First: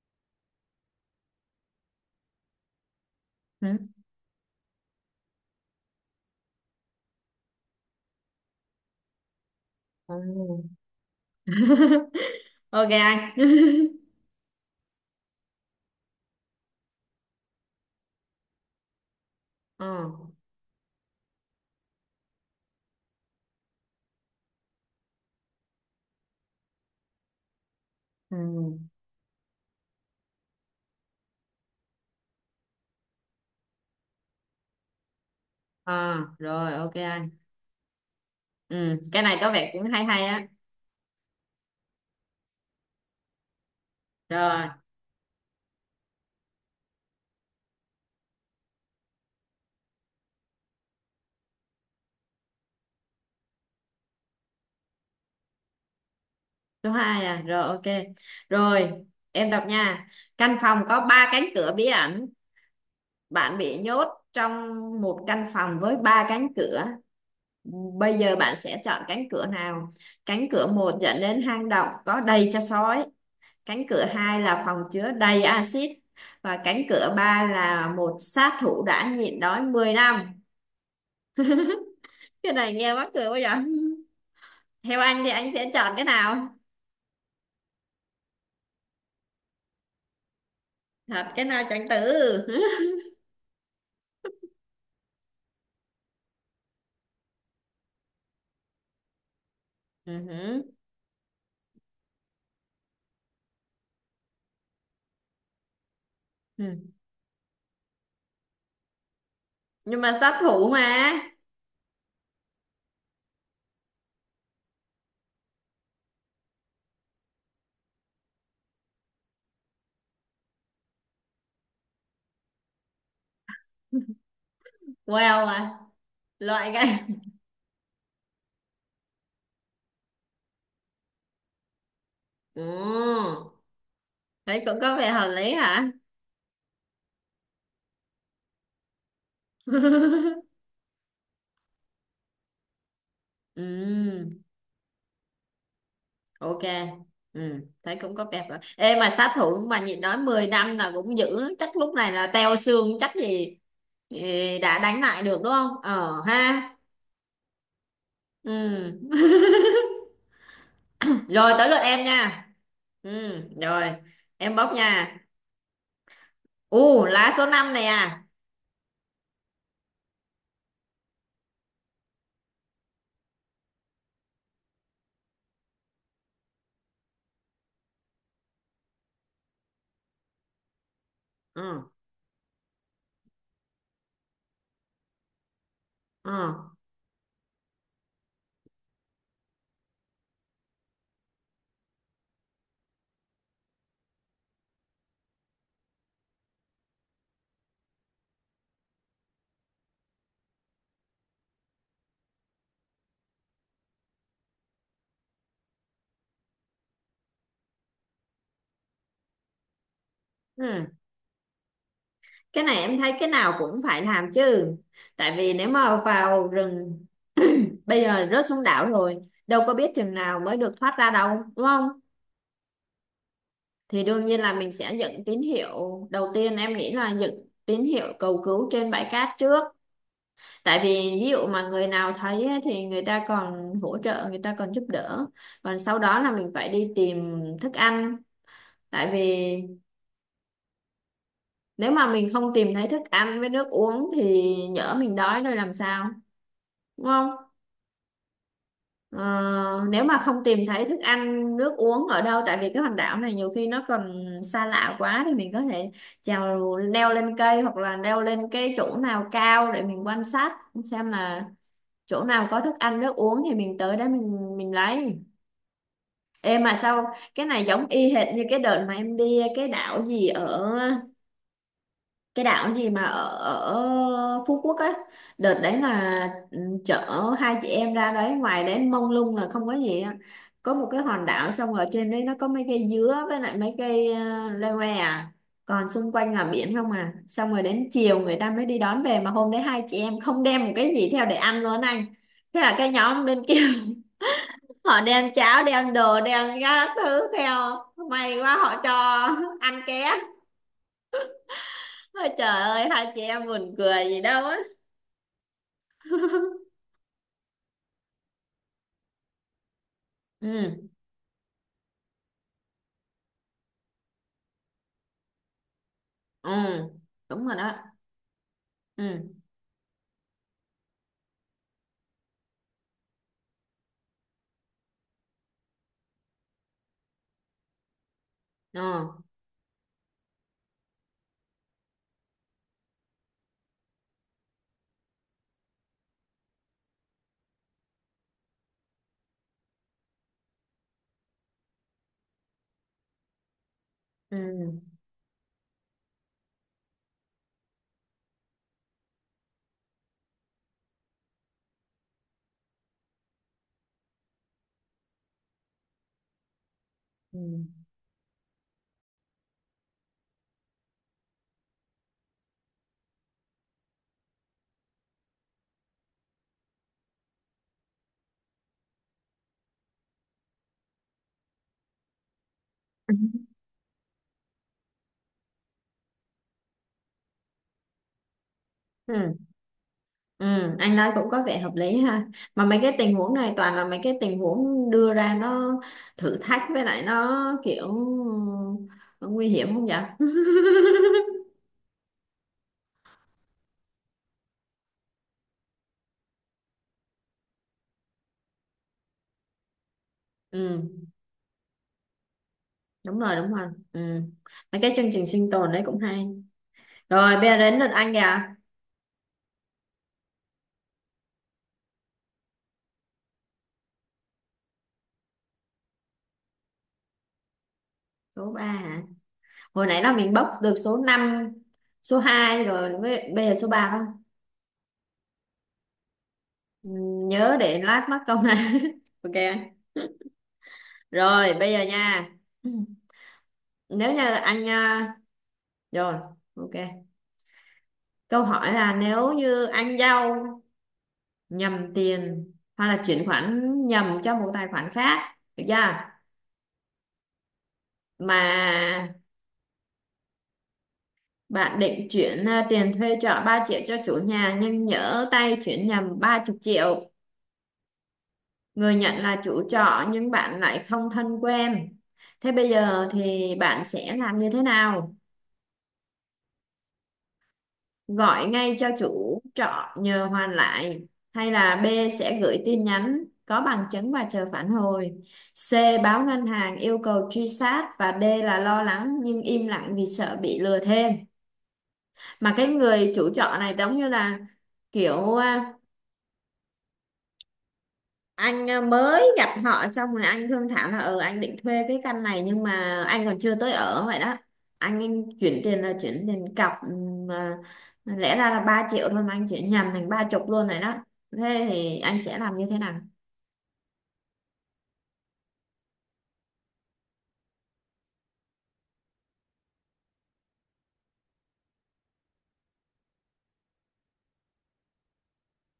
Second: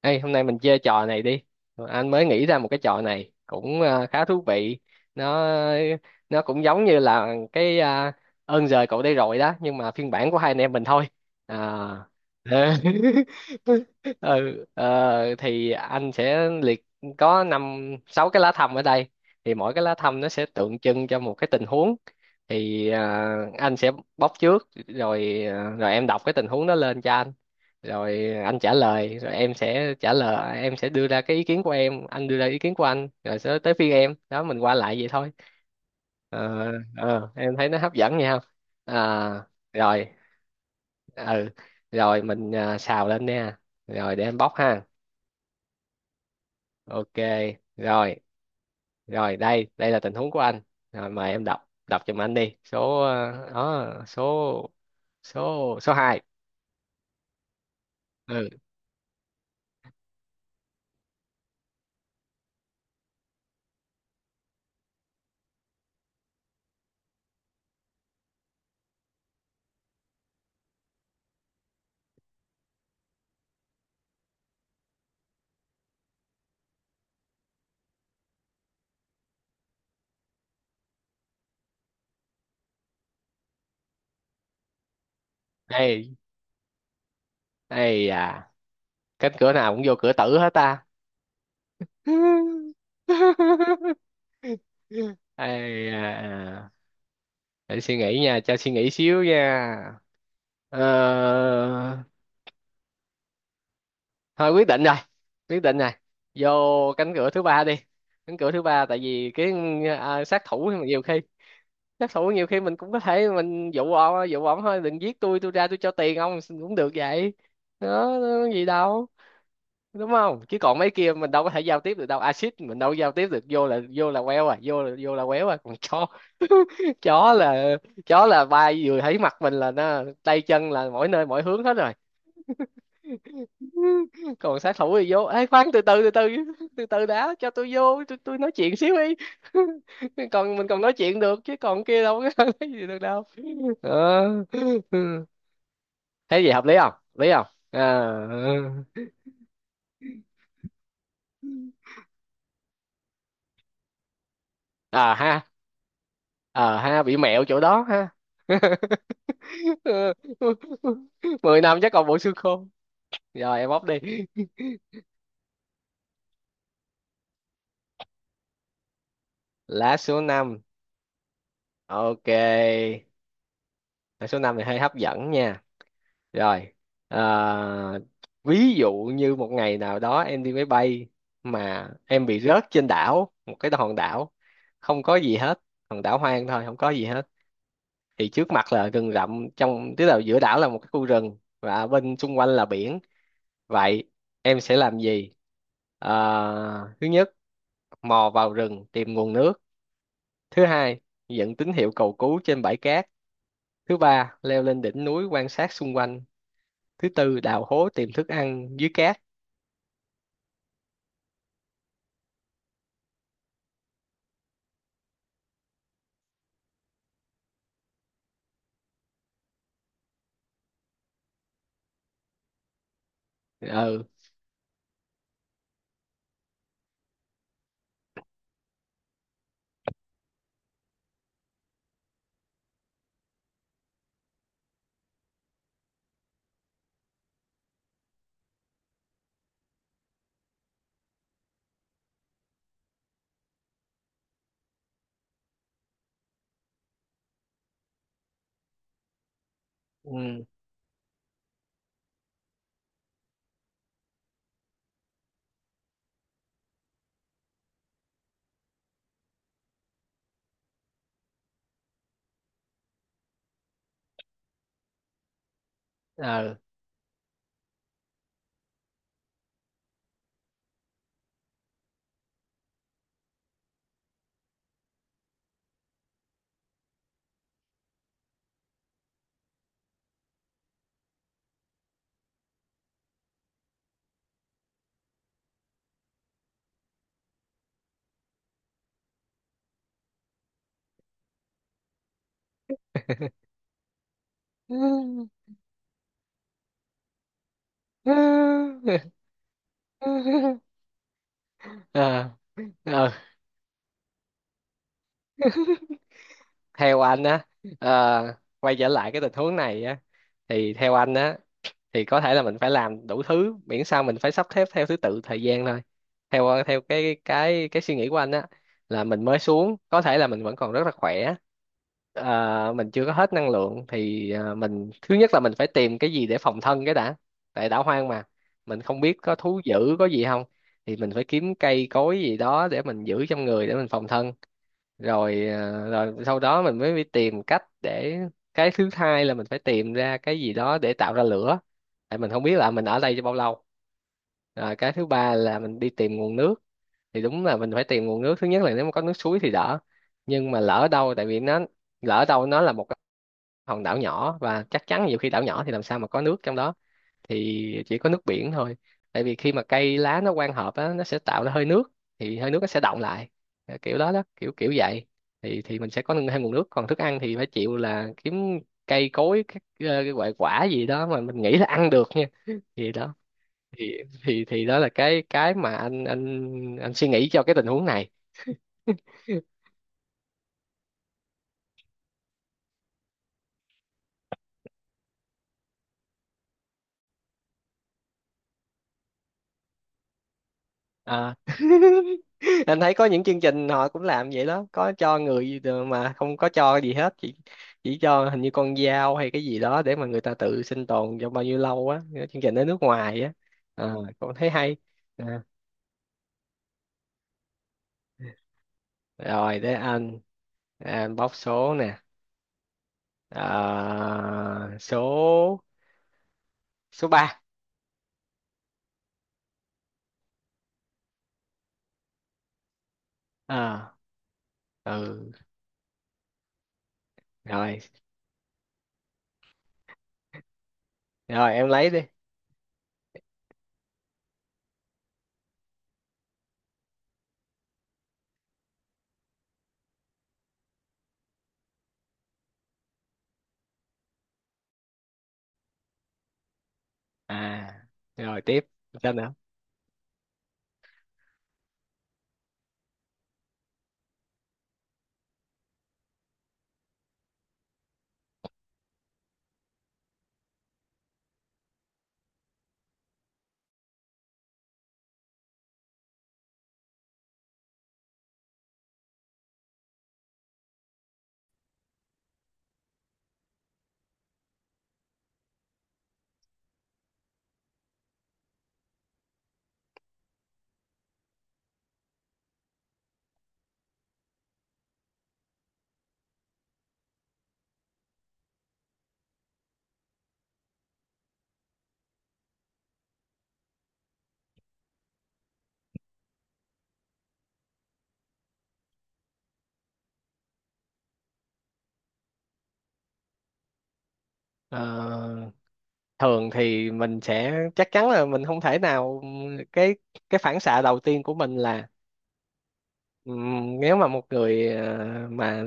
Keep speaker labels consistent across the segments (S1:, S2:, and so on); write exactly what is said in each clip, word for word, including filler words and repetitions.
S1: Ê, hôm nay mình chơi trò này đi. Anh mới nghĩ ra một cái trò này
S2: Ừ.
S1: cũng ờ, khá thú vị. Nó nó cũng giống như là cái ờ, ơn giời cậu đây rồi đó, nhưng mà phiên
S2: Ừ.
S1: bản của hai anh em mình thôi. À. Ờ.
S2: ok anh
S1: Ừ, ờ, thì anh sẽ liệt có năm sáu cái lá thăm ở đây. Thì mỗi cái
S2: ừ.
S1: lá thăm nó sẽ tượng trưng cho một cái tình huống. Thì ờ, anh sẽ bóc trước, rồi ờ, rồi em đọc cái tình huống đó lên cho anh, rồi anh trả
S2: Ừ.
S1: lời, rồi em sẽ trả lời, em sẽ đưa ra cái ý kiến của em, anh đưa ra ý kiến của anh, rồi sẽ tới phiên em đó, mình qua lại vậy thôi.
S2: À,
S1: ờ
S2: rồi ok anh
S1: ờ, em thấy nó hấp dẫn nha không?
S2: ừ. Cái này
S1: À,
S2: có vẻ cũng hay
S1: rồi.
S2: hay á.
S1: Ừ. Rồi mình à, xào lên nha. Rồi để em bóc
S2: Rồi,
S1: ha. Ok, rồi rồi đây đây là tình huống của anh. Rồi mời em đọc đọc giùm anh đi. Số à, đó, số số số hai.
S2: số hai à? Rồi ok,
S1: Ừ.
S2: rồi em đọc nha. Căn phòng có ba cánh cửa bí ẩn. Bạn bị nhốt trong một căn phòng với ba cánh cửa. Bây giờ bạn sẽ chọn cánh cửa nào? Cánh cửa một dẫn đến hang động có đầy cho sói, cánh cửa hai là phòng chứa đầy axit, và cánh cửa ba là một sát thủ đã nhịn đói mười năm. Cái này nghe mắc cười quá vậy. Theo anh thì anh sẽ chọn cái
S1: đây
S2: nào?
S1: đây à? Cánh cửa nào cũng vô cửa tử hết ta.
S2: Thật, cái nào chọn tử
S1: Ai à, à. Để suy nghĩ nha, cho suy nghĩ xíu nha.
S2: Ừ hử.
S1: Ờ, thôi, quyết định rồi, quyết định rồi, vô
S2: Ừ.
S1: cánh cửa thứ ba đi. Cánh cửa thứ ba tại vì cái,
S2: Nhưng mà
S1: à,
S2: sát
S1: sát
S2: thủ
S1: thủ thì nhiều
S2: mà.
S1: khi, sát thủ nhiều khi mình cũng có thể mình dụ ông, dụ ông thôi đừng giết tôi tôi ra tôi cho tiền ông cũng được vậy đó. Đó, có gì đâu, đúng không? Chứ còn mấy kia mình đâu có thể giao tiếp được đâu, axit mình đâu có giao tiếp được, vô là vô là queo à, vô là vô là
S2: well
S1: quéo à, còn
S2: à
S1: chó
S2: loại cái.
S1: chó là chó là bay vừa thấy mặt mình là nó tay chân là mỗi nơi mỗi hướng hết rồi.
S2: Ừ.
S1: Còn
S2: Thấy
S1: sát
S2: cũng có
S1: thủ
S2: vẻ
S1: thì vô,
S2: hợp
S1: ê
S2: lý
S1: khoan, từ
S2: hả.
S1: từ từ từ từ từ đã, cho tôi vô, tôi, tôi nói chuyện xíu đi. Còn mình còn nói chuyện được, chứ còn kia đâu có nói gì được đâu. Ờ.
S2: Ừ.
S1: Thấy gì
S2: Ok.
S1: hợp lý không, hợp lý
S2: Ừ,
S1: không?
S2: thấy
S1: À,
S2: cũng có vẻ. Rồi ê mà sát thủ mà nhịn nói mười năm là cũng dữ lắm. Chắc lúc này là teo xương chắc gì, gì đã đánh
S1: à
S2: lại được
S1: ha.
S2: đúng không? Ờ ha.
S1: Ờ ha, bị mẹo chỗ đó ha.
S2: Ừ. Rồi
S1: mười
S2: tới
S1: năm
S2: lượt
S1: chắc
S2: em
S1: còn bộ xương
S2: nha.
S1: khô.
S2: Ừ,
S1: Rồi em bóc
S2: rồi
S1: đi.
S2: em bóc nha. U, lá số năm này à.
S1: Lá số năm. Ok. Lá số năm thì hơi hấp dẫn nha. Rồi ờ, ví dụ như một ngày nào đó em đi máy bay mà
S2: Ừ,
S1: em bị rớt trên đảo, một cái hòn đảo không có gì hết, hòn đảo hoang thôi,
S2: ừ,
S1: không có gì hết, thì trước mặt là rừng rậm, trong tức là giữa đảo là một cái khu rừng và bên xung quanh là biển. Vậy em sẽ làm gì? À, thứ nhất, mò vào rừng tìm nguồn nước. Thứ hai, dựng tín hiệu cầu cứu trên bãi cát. Thứ ba, leo lên đỉnh núi quan sát xung quanh. Thứ tư, đào hố tìm thức ăn dưới cát.
S2: ừ. Cái này em thấy cái nào cũng phải làm chứ. Tại vì nếu mà vào rừng, bây giờ rớt xuống đảo rồi, đâu có biết chừng nào mới được thoát ra đâu đúng không? Thì
S1: Ừ.
S2: đương nhiên là mình sẽ dựng tín hiệu đầu tiên. Em nghĩ là dựng tín hiệu cầu cứu trên bãi cát trước, tại vì ví dụ mà người nào thấy ấy, thì người ta còn hỗ trợ, người ta còn giúp đỡ. Còn sau đó là mình phải đi tìm thức ăn, tại vì nếu mà mình không tìm thấy thức ăn với nước uống thì nhỡ mình đói rồi làm sao, đúng không? Ờ, nếu mà không
S1: Ừ.
S2: tìm thấy thức ăn nước uống ở đâu, tại vì cái hòn đảo này nhiều khi nó còn xa lạ quá, thì mình có thể trèo leo lên cây hoặc là leo lên cái chỗ nào cao để mình quan sát xem là chỗ nào có thức ăn nước uống thì mình tới đó mình mình lấy. Ê mà sao cái này giống y hệt như cái đợt mà em đi cái đảo gì ở, cái đảo gì mà ở, ở Phú Quốc á. Đợt đấy là, ừ, chở hai chị em ra đấy, ngoài đấy mông lung là không có gì á. Có một cái hòn đảo xong ở trên đấy nó có mấy cây dứa với lại mấy cây uh, leo que à, còn xung quanh là biển không à. Xong rồi đến chiều người ta mới đi đón về, mà hôm đấy hai chị em không đem một cái gì theo để ăn luôn anh. Thế là cái nhóm bên kia họ đem cháo, đem đồ, đem các thứ theo.
S1: Ừ.
S2: May quá họ cho ăn ké. Ôi
S1: Ờ,
S2: trời ơi, hai
S1: ờ.
S2: chị em buồn cười gì đâu á.
S1: Theo anh á, ờ, quay trở lại cái tình huống này á, thì
S2: Ừ.
S1: theo anh á, thì có thể là mình phải làm đủ thứ, miễn sao mình phải sắp xếp theo thứ tự thời gian thôi.
S2: Ừ,
S1: Theo theo cái
S2: đúng rồi
S1: cái
S2: đó.
S1: cái suy nghĩ của anh á, là mình mới
S2: Ừ.
S1: xuống có thể là mình vẫn còn rất là khỏe, ờ, mình chưa có hết năng lượng, thì ờ, mình, thứ nhất là mình phải tìm cái gì để phòng thân cái đã, tại đảo hoang mà, mình không biết
S2: Ừ.
S1: có thú dữ có gì không, thì mình phải kiếm cây cối gì đó để mình giữ trong người để mình phòng thân. Rồi ờ, rồi sau đó mình mới đi tìm cách để, cái thứ hai là mình phải tìm ra cái gì đó để tạo ra lửa, tại mình không biết là mình ở đây cho bao lâu. Rồi cái
S2: Ừ.
S1: thứ ba là mình đi tìm nguồn nước. Thì đúng là mình phải tìm nguồn nước, thứ nhất là nếu mà có nước suối thì đỡ, nhưng mà lỡ đâu, tại vì nó, lỡ đâu nó là một cái hòn đảo nhỏ, và chắc chắn, nhiều khi đảo nhỏ thì làm sao mà có nước trong đó, thì
S2: Ừ.
S1: chỉ có nước biển thôi. Tại vì khi mà cây lá nó quang hợp á, nó sẽ tạo ra hơi nước, thì hơi nước nó sẽ đọng lại. Ờ, kiểu đó đó, kiểu kiểu vậy, thì thì mình sẽ có thêm nguồn nước. Còn thức ăn thì phải chịu, là kiếm cây cối, các ờ, cái quả quả gì đó mà mình nghĩ là ăn được nha. Thì đó, thì thì thì đó là cái cái mà anh anh anh suy nghĩ cho cái tình huống này.
S2: Ừ. Ừ. Anh nói cũng có vẻ hợp lý ha. Mà mấy cái tình huống này toàn là mấy cái tình huống đưa ra nó thử thách, với lại nó kiểu nó nguy hiểm không vậy.
S1: Anh thấy có những chương trình họ cũng làm vậy đó, có cho người mà không có cho gì hết, chỉ chỉ cho hình như con dao hay cái gì đó để mà người ta tự sinh
S2: Ừ,
S1: tồn trong bao nhiêu lâu á. Cái chương trình ở nước
S2: đúng rồi,
S1: ngoài á.
S2: đúng rồi.
S1: À,
S2: Ừ,
S1: cũng thấy
S2: mấy
S1: hay.
S2: cái chương trình sinh
S1: À.
S2: tồn đấy cũng hay. Rồi bây giờ đến lượt anh kìa.
S1: Rồi để anh, Ờ, anh bóc số nè. À, số số ba.
S2: Số ba hả? Hồi nãy là mình bốc được số năm, số hai rồi, với- bây giờ số ba.
S1: À, ừ,
S2: Ừ, nhớ để
S1: rồi
S2: lát mắc công này. Ok, rồi
S1: rồi
S2: bây
S1: em
S2: giờ
S1: lấy đi.
S2: nha. Nếu như anh à, rồi ok, câu hỏi là nếu như anh giao nhầm tiền hoặc là chuyển khoản nhầm cho một tài khoản khác được chưa,
S1: À,
S2: mà
S1: rồi, tiếp sao nữa?
S2: bạn định chuyển à, tiền thuê trọ ba triệu cho chủ nhà, nhưng nhỡ tay chuyển nhầm ba chục triệu. Người nhận là chủ trọ nhưng bạn lại không thân quen. Thế bây giờ thì bạn sẽ làm như thế nào? Gọi ngay cho chủ trọ nhờ hoàn lại, hay là B, sẽ gửi tin nhắn có bằng chứng và chờ phản hồi, C, báo ngân hàng yêu cầu truy sát, và D là lo lắng nhưng im lặng vì sợ bị lừa thêm. Mà cái người chủ trọ này giống như là kiểu à, anh à, mới gặp họ xong, rồi anh thương thảo là ừ anh định thuê cái căn này nhưng mà anh còn chưa tới ở vậy đó. Anh chuyển tiền là chuyển tiền cọc, ừm, mà lẽ ra là ba triệu thôi mà anh chuyển nhầm thành ba chục luôn rồi đó. Thế thì anh sẽ làm như thế nào?
S1: Ờ, thường thì mình sẽ chắc chắn là mình không thể nào, cái cái phản xạ đầu tiên của mình là ừm, nếu mà một người ờ, mà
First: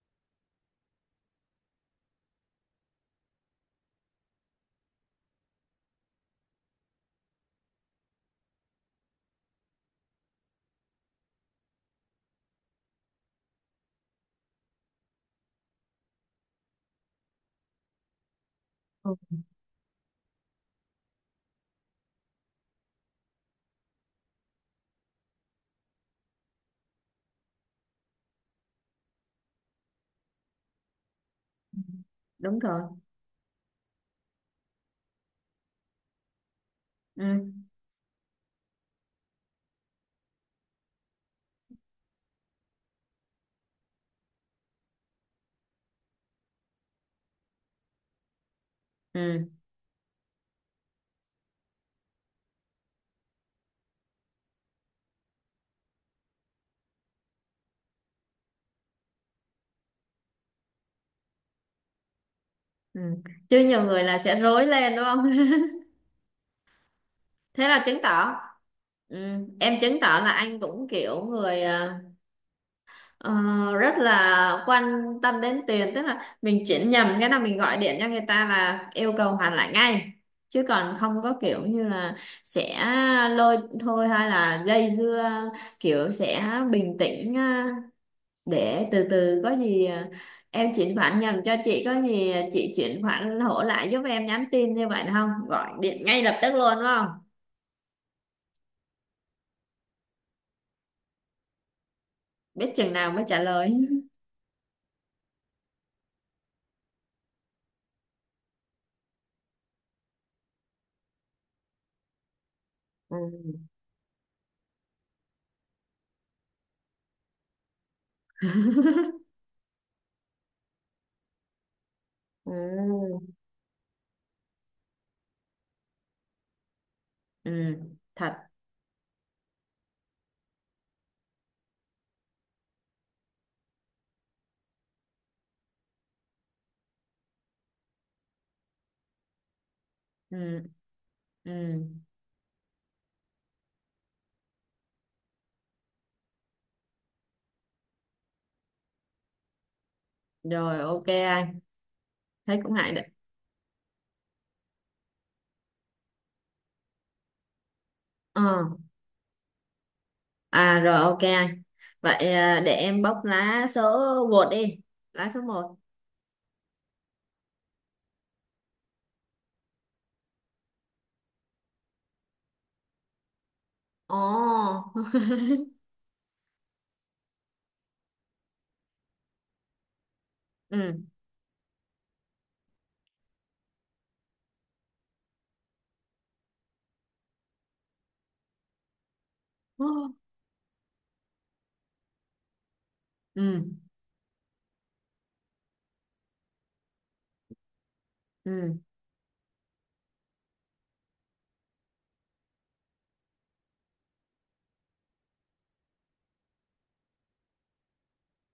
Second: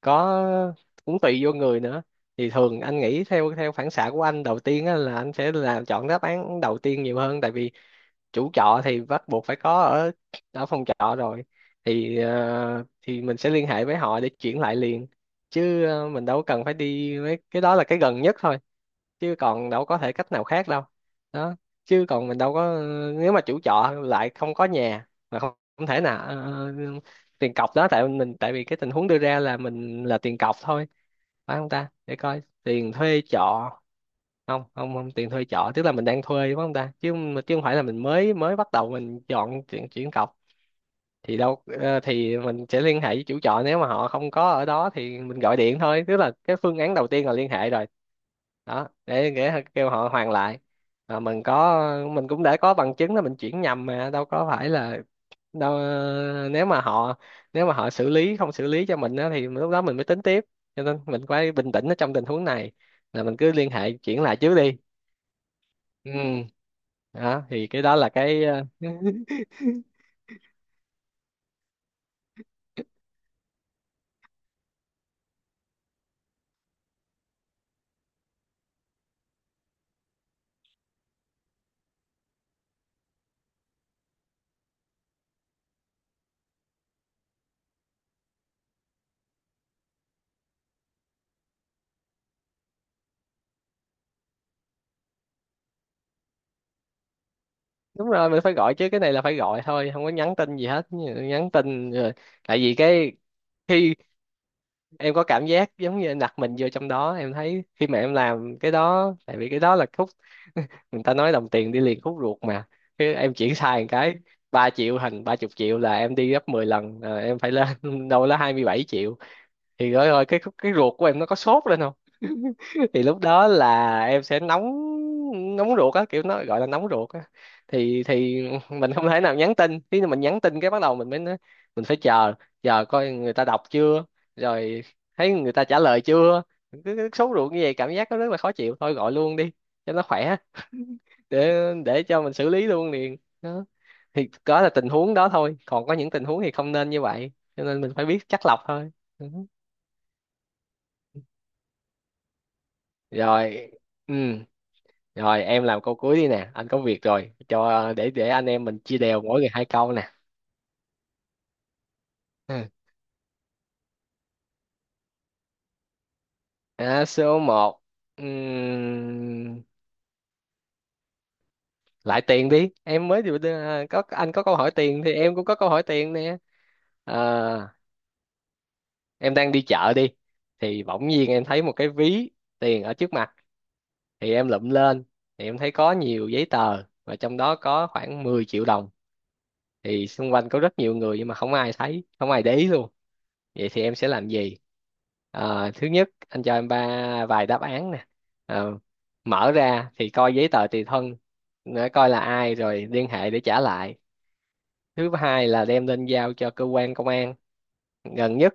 S1: có, cũng tùy vô người nữa. Thì thường anh nghĩ theo theo phản xạ của anh đầu tiên á, là anh sẽ là chọn đáp án đầu tiên nhiều hơn, tại vì chủ trọ thì bắt buộc phải có ở ở phòng trọ rồi, thì ờ, thì mình sẽ liên hệ với họ để chuyển lại liền. Chứ ờ, mình đâu cần phải đi mấy cái đó, là cái gần nhất thôi, chứ còn đâu có thể cách nào khác đâu. Đó. Chứ còn mình đâu có, nếu mà chủ trọ lại không có nhà mà không, không thể nào ờ, ờ, tiền cọc đó tại mình, tại vì cái tình huống đưa ra là mình là tiền cọc thôi, phải không ta? Để coi,
S2: Đúng rồi.
S1: tiền thuê trọ. Không, không, không, tiền thuê trọ tức là mình đang thuê đúng không ta? Chứ chứ không
S2: Ừ.
S1: phải là mình mới mới bắt đầu mình chọn chuyện chuyển cọc. Thì đâu, ờ, thì mình sẽ liên hệ với chủ trọ, nếu mà họ không có ở đó thì mình gọi điện thôi, tức là cái phương án đầu tiên là liên hệ rồi đó, để,
S2: Ừ.
S1: để kêu họ hoàn lại. Mà mình có, mình cũng đã có bằng chứng là mình chuyển nhầm, mà đâu có phải là đâu, ờ, nếu mà họ, nếu mà họ xử lý, không xử lý cho mình á, thì lúc đó mình mới tính tiếp. Cho nên mình phải bình tĩnh ở trong tình huống này,
S2: Ừ.
S1: là mình cứ
S2: Chứ
S1: liên
S2: nhiều
S1: hệ
S2: người là
S1: chuyển lại
S2: sẽ
S1: trước
S2: rối
S1: đi.
S2: lên đúng không.
S1: Ừ, đó thì
S2: Thế
S1: cái
S2: là
S1: đó
S2: chứng
S1: là
S2: tỏ,
S1: cái ờ,
S2: ừ, em chứng tỏ là anh cũng kiểu người ờ, ờ, rất là quan tâm đến tiền, tức là mình chuyển nhầm cái là mình gọi điện cho người ta là yêu cầu hoàn lại ngay, chứ còn không có kiểu như là sẽ lôi thôi hay là dây dưa, kiểu sẽ bình tĩnh à, để từ từ có gì à, em chuyển khoản nhầm cho chị, có gì chị chuyển khoản hỗ lại giúp em, nhắn tin như vậy được không, gọi điện ngay lập tức luôn đúng không,
S1: đúng rồi, mình phải gọi chứ, cái này là phải gọi thôi, không có nhắn tin gì hết, nhắn tin rồi, tại
S2: biết
S1: vì
S2: chừng nào
S1: cái
S2: mới trả lời.
S1: khi, em có cảm giác giống như em đặt mình vô trong đó, em thấy khi mà em làm cái đó, tại vì cái đó là khúc, người ta nói đồng tiền đi liền khúc ruột mà. Khi
S2: Ừ.
S1: em chuyển sai một cái, ba triệu thành ba chục triệu là em đi gấp mười lần, là em phải lên đâu đó hai mươi bảy triệu, thì rồi, rồi cái khúc, cái ruột của em nó có sốt lên, thì lúc
S2: Ừ.
S1: đó là em sẽ nóng, nóng ruột á, kiểu nó gọi là nóng ruột á.
S2: Ừ,
S1: thì
S2: thật.
S1: thì mình không thể nào nhắn tin, khi mình nhắn tin cái bắt đầu mình mới nói, mình phải chờ, chờ coi người ta đọc chưa, rồi thấy người ta trả lời chưa, cứ cứ sốt ruột như vậy, cảm giác nó rất là khó chịu. Thôi gọi luôn đi cho nó khỏe,
S2: Ừ. Ừ.
S1: để để cho mình xử lý luôn liền đó. Thì đó là tình huống đó thôi, còn có những tình huống thì không nên như vậy, cho nên mình phải biết chắt lọc thôi. Ừ.
S2: Rồi ok anh, thấy cũng ngại đấy.
S1: Rồi. Ừ. Rồi em làm câu cuối đi nè, anh có việc rồi. Cho để để anh
S2: Ờ,
S1: em mình chia đều mỗi người hai câu nè.
S2: à rồi ok anh. Vậy à,
S1: Ừ.
S2: để em bóc lá số một đi, lá số một.
S1: À, số một. Lại tiền đi. Em mới được à, có anh có câu hỏi
S2: Ồ.
S1: tiền thì em cũng có câu hỏi tiền nè. À, em đang đi chợ đi thì
S2: Ừ.
S1: bỗng nhiên em thấy một cái ví tiền ở trước mặt, thì em lụm lên, thì em thấy có nhiều giấy tờ và trong đó có khoảng mười triệu đồng.
S2: Ừ.
S1: Thì xung quanh có rất nhiều người nhưng mà không ai thấy, không ai để ý luôn. Vậy
S2: Ừ.
S1: thì em sẽ làm gì? Ờ, thứ nhất, anh cho em ba vài đáp án nè. Ờ,
S2: Ừ.
S1: mở ra thì coi giấy tờ tùy thân để coi là ai rồi liên hệ để trả lại. Thứ hai là đem lên giao cho cơ quan công an gần nhất.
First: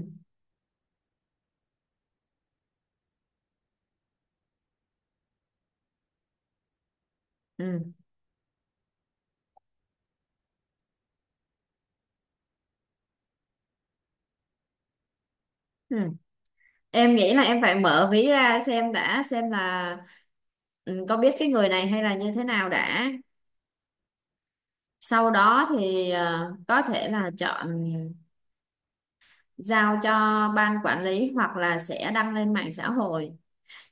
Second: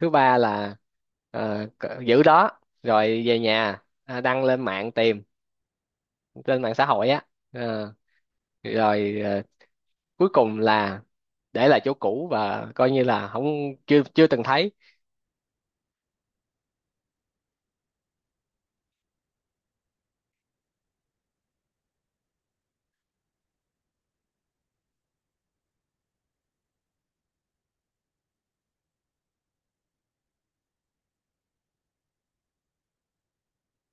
S1: Thứ ba là ờ, c- giữ đó rồi về nhà à, đăng lên mạng tìm trên mạng xã hội á. Ờ,
S2: Ừ.
S1: rồi ờ, cuối cùng là để lại chỗ cũ và coi như là không, chưa chưa từng thấy.
S2: Ừ. Em nghĩ là em phải mở ví ra xem đã, xem là, ừ, có biết cái người này hay là như thế nào đã. Sau đó thì ờ, có thể là chọn giao cho ban quản lý hoặc là sẽ đăng lên mạng xã hội.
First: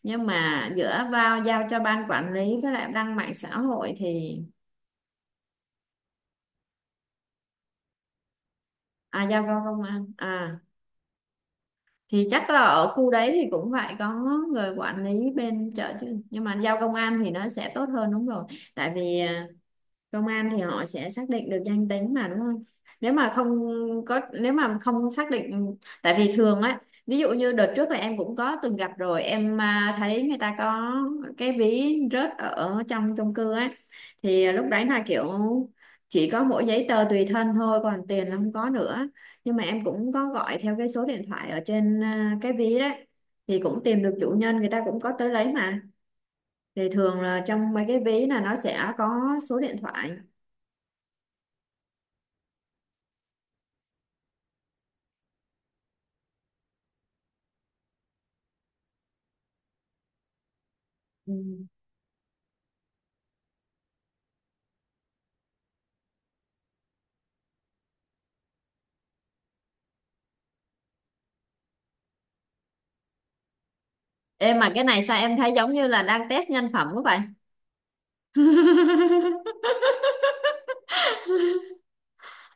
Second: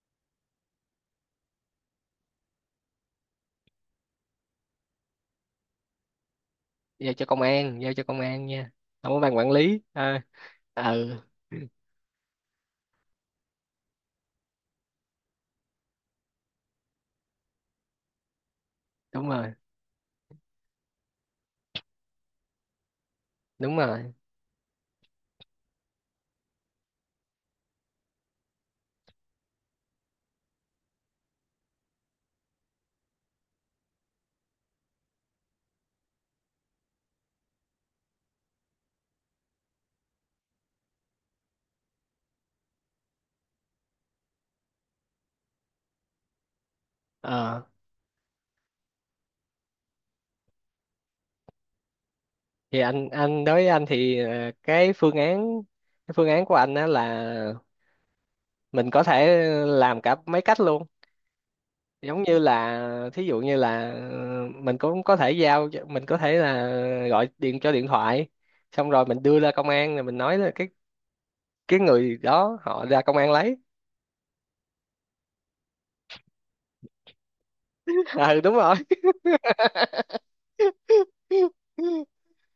S2: Nhưng mà giữa vào giao cho ban quản lý với lại đăng mạng xã hội thì,
S1: Giao cho công an, giao cho công an nha, không có
S2: à
S1: ban
S2: giao
S1: quản
S2: cho công
S1: lý
S2: an
S1: à.
S2: à?
S1: Ừ,
S2: Thì chắc là ở khu đấy thì cũng phải có người quản lý bên chợ chứ, nhưng mà giao công an thì nó sẽ tốt hơn, đúng rồi. Tại vì
S1: đúng
S2: à,
S1: rồi,
S2: công an thì họ sẽ xác định được danh tính mà đúng không. Nếu mà không
S1: đúng rồi.
S2: có, nếu mà không xác định, tại vì thường á, ví dụ như đợt trước là em cũng có từng gặp rồi. Em à, thấy người ta có cái ví rớt ở trong chung cư á, thì lúc đấy là kiểu chỉ có mỗi giấy tờ tùy thân thôi, còn tiền là không có nữa. Nhưng mà em cũng có gọi theo cái số điện thoại ở trên à, cái ví đấy, thì cũng tìm được chủ nhân, người ta cũng có tới lấy mà. Thì thường là
S1: Ờ,
S2: trong mấy cái ví là nó sẽ có số điện thoại.
S1: thì anh anh đối với anh thì ờ, cái phương án, cái phương án của anh á là mình có thể làm cả mấy cách luôn.
S2: Ừ.
S1: Giống như là thí dụ như là ờ, mình cũng có thể giao cho, mình có thể là gọi điện cho điện thoại, xong rồi mình đưa ra công an, rồi mình nói là cái cái người đó họ ra công an lấy.
S2: Em mà cái này sao em thấy giống như là đang test nhân phẩm của vậy?
S1: Ừ, đúng rồi.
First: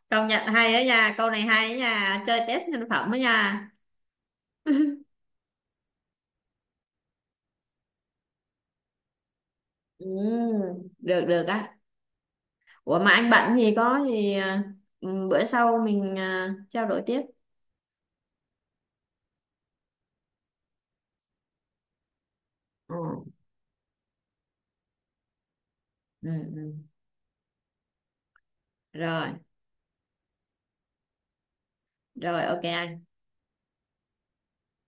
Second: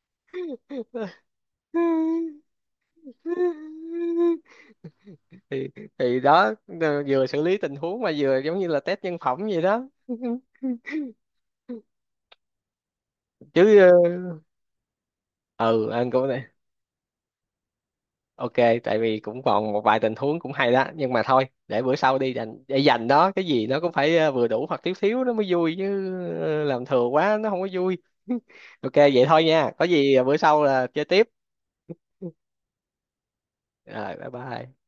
S2: Công nhận hay ấy nha, câu này hay á nha, chơi test nhân phẩm ấy nha.
S1: thì thì đó, ờ, vừa xử lý tình huống mà vừa giống như là test nhân phẩm vậy đó.
S2: Ừ, được được á. Ủa mà anh bận gì
S1: Chứ ờ,
S2: có gì à, ừ, bữa sau
S1: ừ anh
S2: mình
S1: cũng này.
S2: à, trao đổi tiếp.
S1: Ok, tại vì cũng còn một vài tình huống cũng hay đó, nhưng mà thôi để bữa sau đi, dành để
S2: Ừ.
S1: dành đó, cái gì nó cũng phải ờ, vừa đủ hoặc thiếu thiếu nó mới vui chứ.
S2: Ừ,
S1: ờ,
S2: ừ.
S1: làm thừa quá nó không có vui. Ok vậy
S2: Rồi,
S1: thôi nha, có gì ờ, bữa sau là chơi tiếp.
S2: rồi ok anh.
S1: Rồi bye bye.